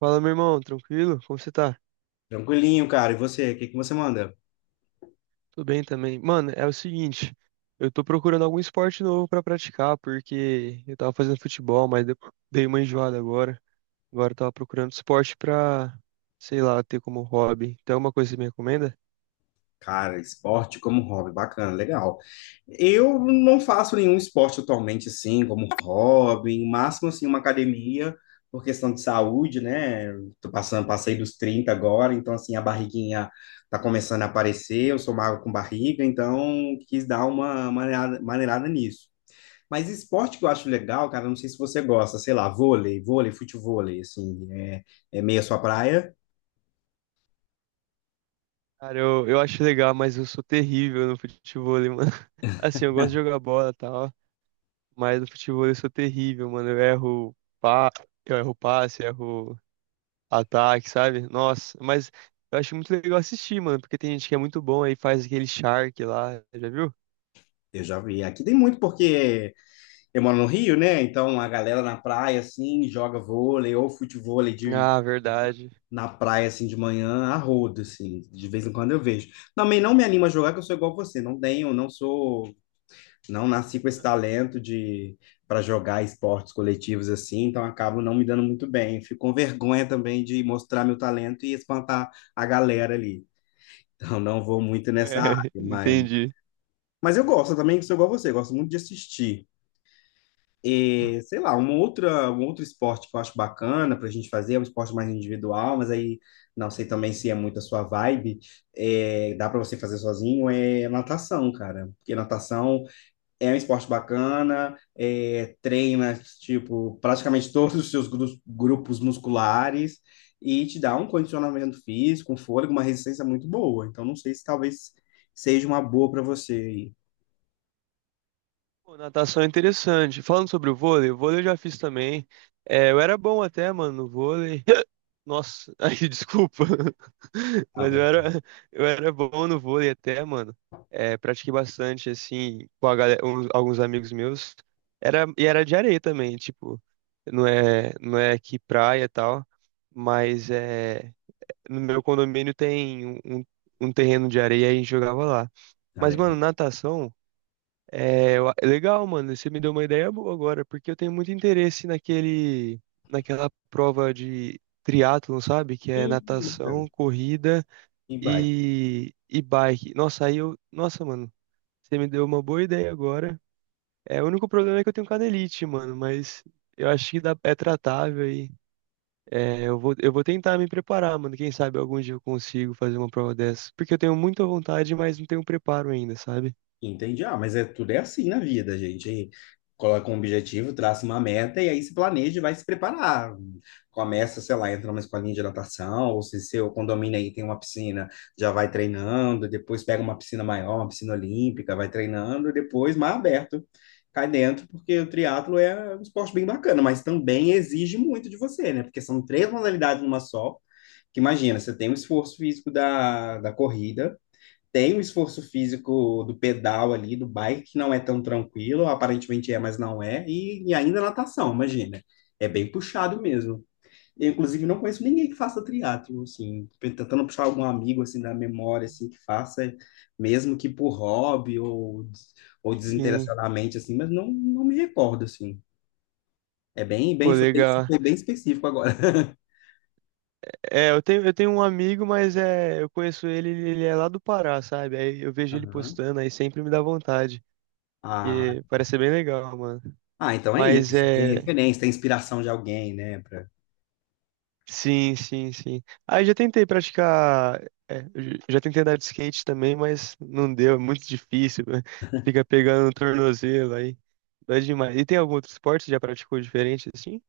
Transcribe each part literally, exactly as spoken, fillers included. Fala, meu irmão, tranquilo? Como você tá? Tranquilinho, cara. E você, o que que você manda? Tudo bem também. Mano, é o seguinte, eu tô procurando algum esporte novo pra praticar, porque eu tava fazendo futebol, mas deu- dei uma enjoada agora. Agora eu tava procurando esporte pra, sei lá, ter como hobby. Tem alguma coisa que você me recomenda? Cara, esporte como hobby, bacana, legal. Eu não faço nenhum esporte atualmente assim, como hobby, no máximo assim uma academia, por questão de saúde, né? Eu tô passando, passei dos trinta agora, então assim a barriguinha tá começando a aparecer, eu sou magro com barriga, então quis dar uma maneirada, maneirada nisso. Mas esporte que eu acho legal, cara, não sei se você gosta, sei lá, vôlei, vôlei, futevôlei, assim, é, é meio a sua praia. Cara, eu, eu acho legal, mas eu sou terrível no futebol, mano. Assim, eu gosto de jogar bola e tal, mas no futebol eu sou terrível, mano. Eu erro pa... eu erro passe, erro. Ataque, sabe? Nossa, mas eu acho muito legal assistir, mano, porque tem gente que é muito bom aí faz aquele Shark lá, já viu? Eu já vi. Aqui tem muito porque eu moro no Rio, né? Então a galera na praia, assim, joga vôlei ou futevôlei de, Ah, verdade. na praia, assim, de manhã, a rodo, assim. De vez em quando eu vejo. Também não me animo a jogar, que eu sou igual você. Não tenho, não sou, não nasci com esse talento de para jogar esportes coletivos, assim. Então acabo não me dando muito bem. Fico com vergonha também de mostrar meu talento e espantar a galera ali. Então não vou muito É, nessa área, mas... Entendi. Mas eu gosto também, que sou igual você, gosto muito de assistir. E, sei lá, uma outra, um outro esporte que eu acho bacana para a gente fazer, é um esporte mais individual, mas aí não sei também se é muito a sua vibe, é, dá para você fazer sozinho, é natação, cara. Porque natação é um esporte bacana, é, treina, tipo, praticamente todos os seus gru- grupos musculares e te dá um condicionamento físico, um fôlego, uma resistência muito boa. Então, não sei se talvez seja uma boa para você aí. Pô, natação é interessante. Falando sobre o vôlei, o vôlei eu já fiz também. É, eu era bom até, mano, no vôlei. Nossa, aí desculpa. Mas eu Abra. era, eu era bom no vôlei até, mano. É, pratiquei bastante, assim, com a galera, uns- alguns amigos meus. Era, e era de areia também, tipo, não é, não é aqui praia e tal, mas é, no meu condomínio tem um, um um terreno de areia e a gente jogava lá. Ah, Mas, mano, legal. natação. É, eu legal, mano. Você me deu uma ideia boa agora, porque eu tenho muito interesse naquele, naquela prova de triatlon, sabe? Que é Hum, natação, bacana. corrida E vai. e, e bike. Nossa, aí eu. Nossa, mano, você me deu uma boa ideia agora. É, o único problema é que eu tenho canelite, mano, mas eu acho que dá, é tratável aí. É, eu vou, eu vou tentar me preparar, mano. Quem sabe algum dia eu consigo fazer uma prova dessa. Porque eu tenho muita vontade, mas não tenho preparo ainda, sabe? Entendi. Ah, mas é tudo é assim na vida, gente. Aí coloca um objetivo, traça uma meta e aí se planeja e vai se preparar. Começa, sei lá, entra numa escolinha de natação, ou se seu condomínio aí tem uma piscina, já vai treinando, depois pega uma piscina maior, uma piscina olímpica, vai treinando, depois mar aberto. Cai dentro, porque o triatlo é um esporte bem bacana, mas também exige muito de você, né? Porque são três modalidades numa só. Que imagina, você tem o esforço físico da, da corrida, tem o esforço físico do pedal ali, do bike, que não é tão tranquilo, aparentemente é, mas não é, e, e ainda natação, imagina. É bem puxado mesmo. Eu, inclusive, não conheço ninguém que faça triatlo, assim, tentando puxar algum amigo, assim, da memória, assim, que faça, mesmo que por hobby ou, ou Sim, desinteressadamente, assim, mas não, não me recordo, assim. É bem, pô, bem, foi bem, legal. foi bem específico agora. É, eu tenho, eu tenho um amigo, mas é, eu conheço ele, ele ele é lá do Pará, sabe? Aí eu vejo ele Aham. postando, aí sempre me dá vontade. Ah, E parece ser bem legal, mano. ah, então é Mas isso. Tem é. referência, tem inspiração de alguém, né? Sim, sim, sim. Aí já tentei praticar. É, eu j- já tentei andar de skate também, mas não deu, é muito difícil, né? Fica pegando o tornozelo aí. Dói demais. E tem algum outro esporte que já praticou diferente assim?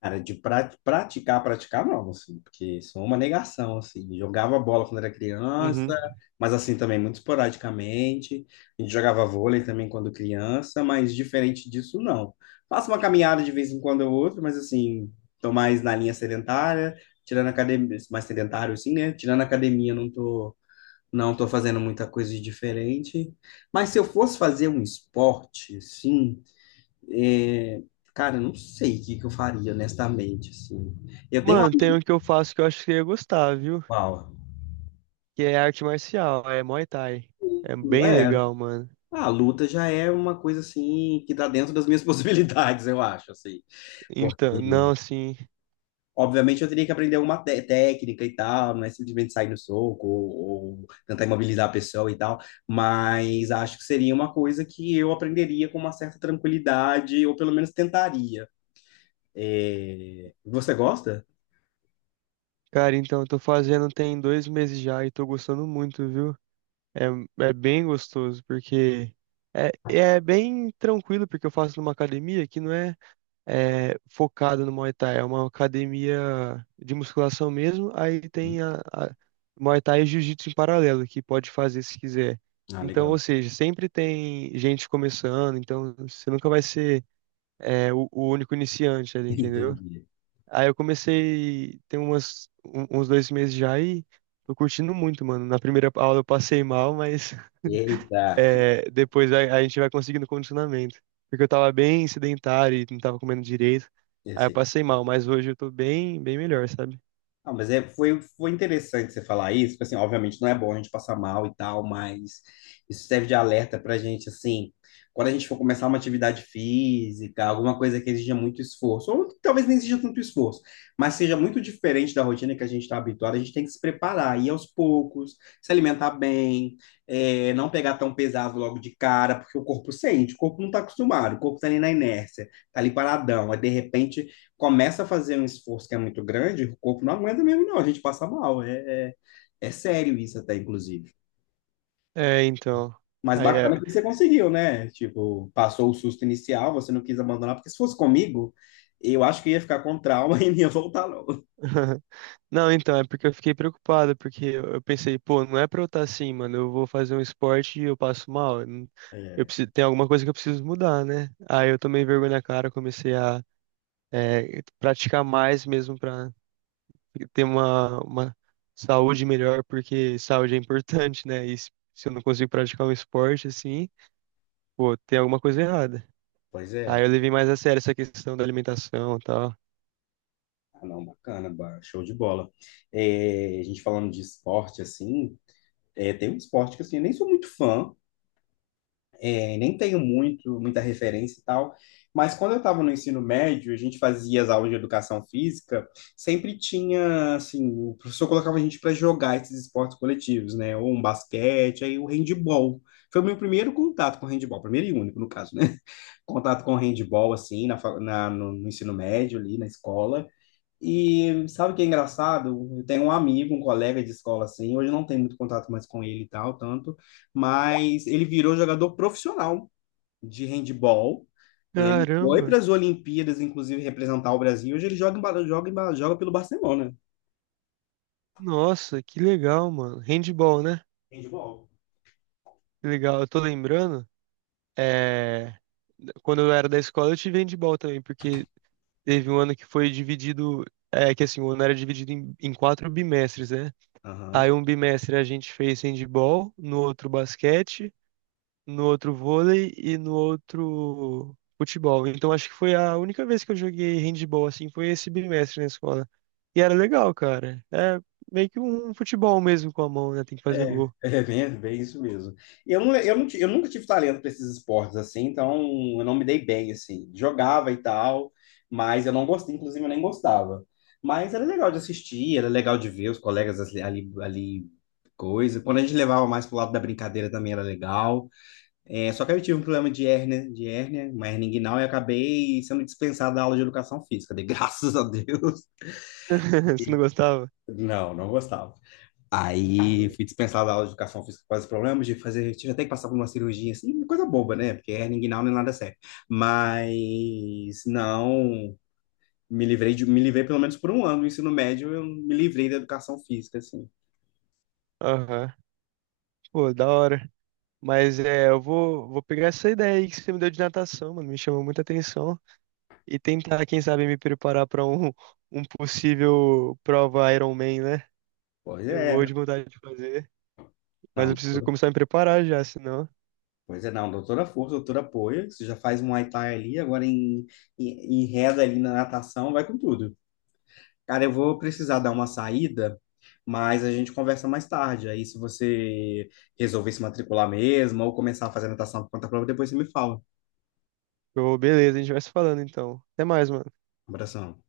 Cara, de pra- praticar, praticar não, assim, porque sou uma negação, assim. Jogava bola quando era criança, Uhum. mas assim também muito esporadicamente. A gente jogava vôlei também quando criança, mas diferente disso, não. Faço uma caminhada de vez em quando ou outra, mas assim, tô mais na linha sedentária, tirando academia, mais sedentário assim, né? Tirando academia, não tô, não tô fazendo muita coisa de diferente. Mas se eu fosse fazer um esporte, sim. É, cara, eu não sei o que que eu faria, honestamente, assim. Eu tenho uma... Mano, tem um que eu faço que eu acho que eu ia gostar, viu? Uau. Que é arte marcial, é Muay Thai. É bem É, legal, mano. a luta já é uma coisa, assim, que tá dentro das minhas possibilidades, eu acho, assim. Então, não, Porque, assim, obviamente, eu teria que aprender alguma té- técnica e tal, não é simplesmente sair no soco ou, ou tentar imobilizar a pessoa e tal, mas acho que seria uma coisa que eu aprenderia com uma certa tranquilidade, ou pelo menos tentaria. É, você gosta? cara, então eu tô fazendo tem dois meses já e tô gostando muito, viu? É, é bem gostoso, porque é, é bem tranquilo, porque eu faço numa academia que não é, é focada no Muay Thai, é uma academia de musculação mesmo, aí Sim. tem a, a Muay Thai e Jiu-Jitsu em paralelo, que pode fazer se quiser. Ah, Então, ou legal. seja, sempre tem gente começando, então você nunca vai ser é, o, o único iniciante ali, entendeu? Entendi. Aí eu comecei, tem umas, um- uns dois meses já e tô curtindo muito, mano. Na primeira aula eu passei mal, mas Eita. é, depois a, a gente vai conseguindo condicionamento. Porque eu tava bem sedentário e não tava comendo direito. E Aí eu assim, passei mal, mas hoje eu tô bem, bem melhor, sabe? não, mas é, foi, foi interessante você falar isso, porque, assim, obviamente não é bom a gente passar mal e tal, mas isso serve de alerta pra gente, assim, quando a gente for começar uma atividade física, alguma coisa que exija muito esforço, ou que talvez nem exija tanto esforço, mas seja muito diferente da rotina que a gente está habituado, a gente tem que se preparar, ir aos poucos, se alimentar bem, é, não pegar tão pesado logo de cara, porque o corpo sente, o corpo não está acostumado, o corpo está ali na inércia, está ali paradão, aí de repente começa a fazer um esforço que é muito grande, o corpo não aguenta mesmo, não. A gente passa mal. É, é, é sério isso até, inclusive. É, então. Mas Aí é. bacana que você conseguiu, né? Tipo, passou o susto inicial, você não quis abandonar, porque se fosse comigo, eu acho que ia ficar com trauma e não ia voltar, não. Não, então, é porque eu fiquei preocupado, porque eu eu pensei, pô, não é pra eu estar assim, mano, eu vou fazer um esporte e eu passo mal. Eu não- Eu É, preciso, tem alguma coisa que eu preciso mudar, né? Aí eu tomei vergonha na cara, comecei a é, praticar mais mesmo para ter uma, uma saúde melhor, porque saúde é importante, né? E se se eu não consigo praticar um esporte assim, pô, tem alguma coisa errada. pois Aí eu é. levei mais a sério essa questão da alimentação e tal. Ah, não, bacana, ba- show de bola. É, a gente falando de esporte, assim, é, tem um esporte que assim, eu nem sou muito fã, é, nem tenho muito, muita referência e tal, mas quando eu estava no ensino médio, a gente fazia as aulas de educação física, sempre tinha, assim, o professor colocava a gente para jogar esses esportes coletivos, né? Ou um basquete, aí o handball. Foi o meu primeiro contato com handball, primeiro e único, no caso, né? Contato com handball, assim, na, fa- na- no, no ensino médio, ali na escola. E sabe o que é engraçado? Eu tenho um amigo, um colega de escola, assim, hoje eu não tenho muito contato mais com ele e tal, tanto, mas ele virou jogador profissional de handball. Ele foi Caramba! para as Olimpíadas, inclusive, representar o Brasil. Hoje ele joga, em Ba- joga, em Ba- joga pelo Barcelona. Nossa, que legal, mano. Handball, né? Handball. Que legal, eu tô lembrando. É... Quando eu era da escola, eu tive handball também, porque teve um ano que foi dividido. É que assim, o ano era dividido em, em quatro bimestres, né? Aí Aham. um bimestre a gente fez handball, no outro basquete, no outro vôlei e no outro futebol. Então acho que foi a única vez que eu joguei handball assim, foi esse bimestre na escola. E era legal, cara. É meio que um futebol mesmo com a mão, né? Tem que fazer É, gol. é bem, bem isso mesmo. Eu, não, eu, não ti- eu nunca tive talento para esses esportes assim, então eu não me dei bem assim. Jogava e tal, mas eu não gostei, inclusive eu nem gostava. Mas era legal de assistir, era legal de ver os colegas ali, ali, ali coisa. Quando a gente levava mais pro lado da brincadeira também era legal. É, só que aí eu tive um problema de hérnia, de hérnia, uma hérnia inguinal, e acabei sendo dispensado da aula de educação física. Dei graças a Deus. Você não gostava? Não, não gostava. Aí Não. fui dispensado da aula de educação física por causa de problemas de fazer. Tive até que passar por uma cirurgia, assim, coisa boba, né? Porque hernia inguinal não é nada sério. Mas não. Me livrei de, me livrei pelo menos por um ano do ensino médio, eu me livrei da educação física, assim. Aham. Pô, da hora. Mas é, eu vou, vou pegar essa ideia aí que você me deu de natação, mano. Me chamou muita atenção. E tentar, quem sabe, me preparar para um, um possível prova Iron Man, né? Pois Eu é. morro de vontade de fazer, mas eu Não, preciso começar a me preparar já, senão. Pois é, não, doutora força, doutora apoia. Você já faz um Muay Thai ali, agora em, em, em reda ali na natação, vai com tudo. Cara, eu vou precisar dar Sim. uma saída, mas a gente conversa mais tarde. Aí, se você resolver se matricular mesmo ou começar a fazer natação por conta própria, depois você me fala. Eu, beleza, a gente vai se falando então. Até mais, mano. Um abração.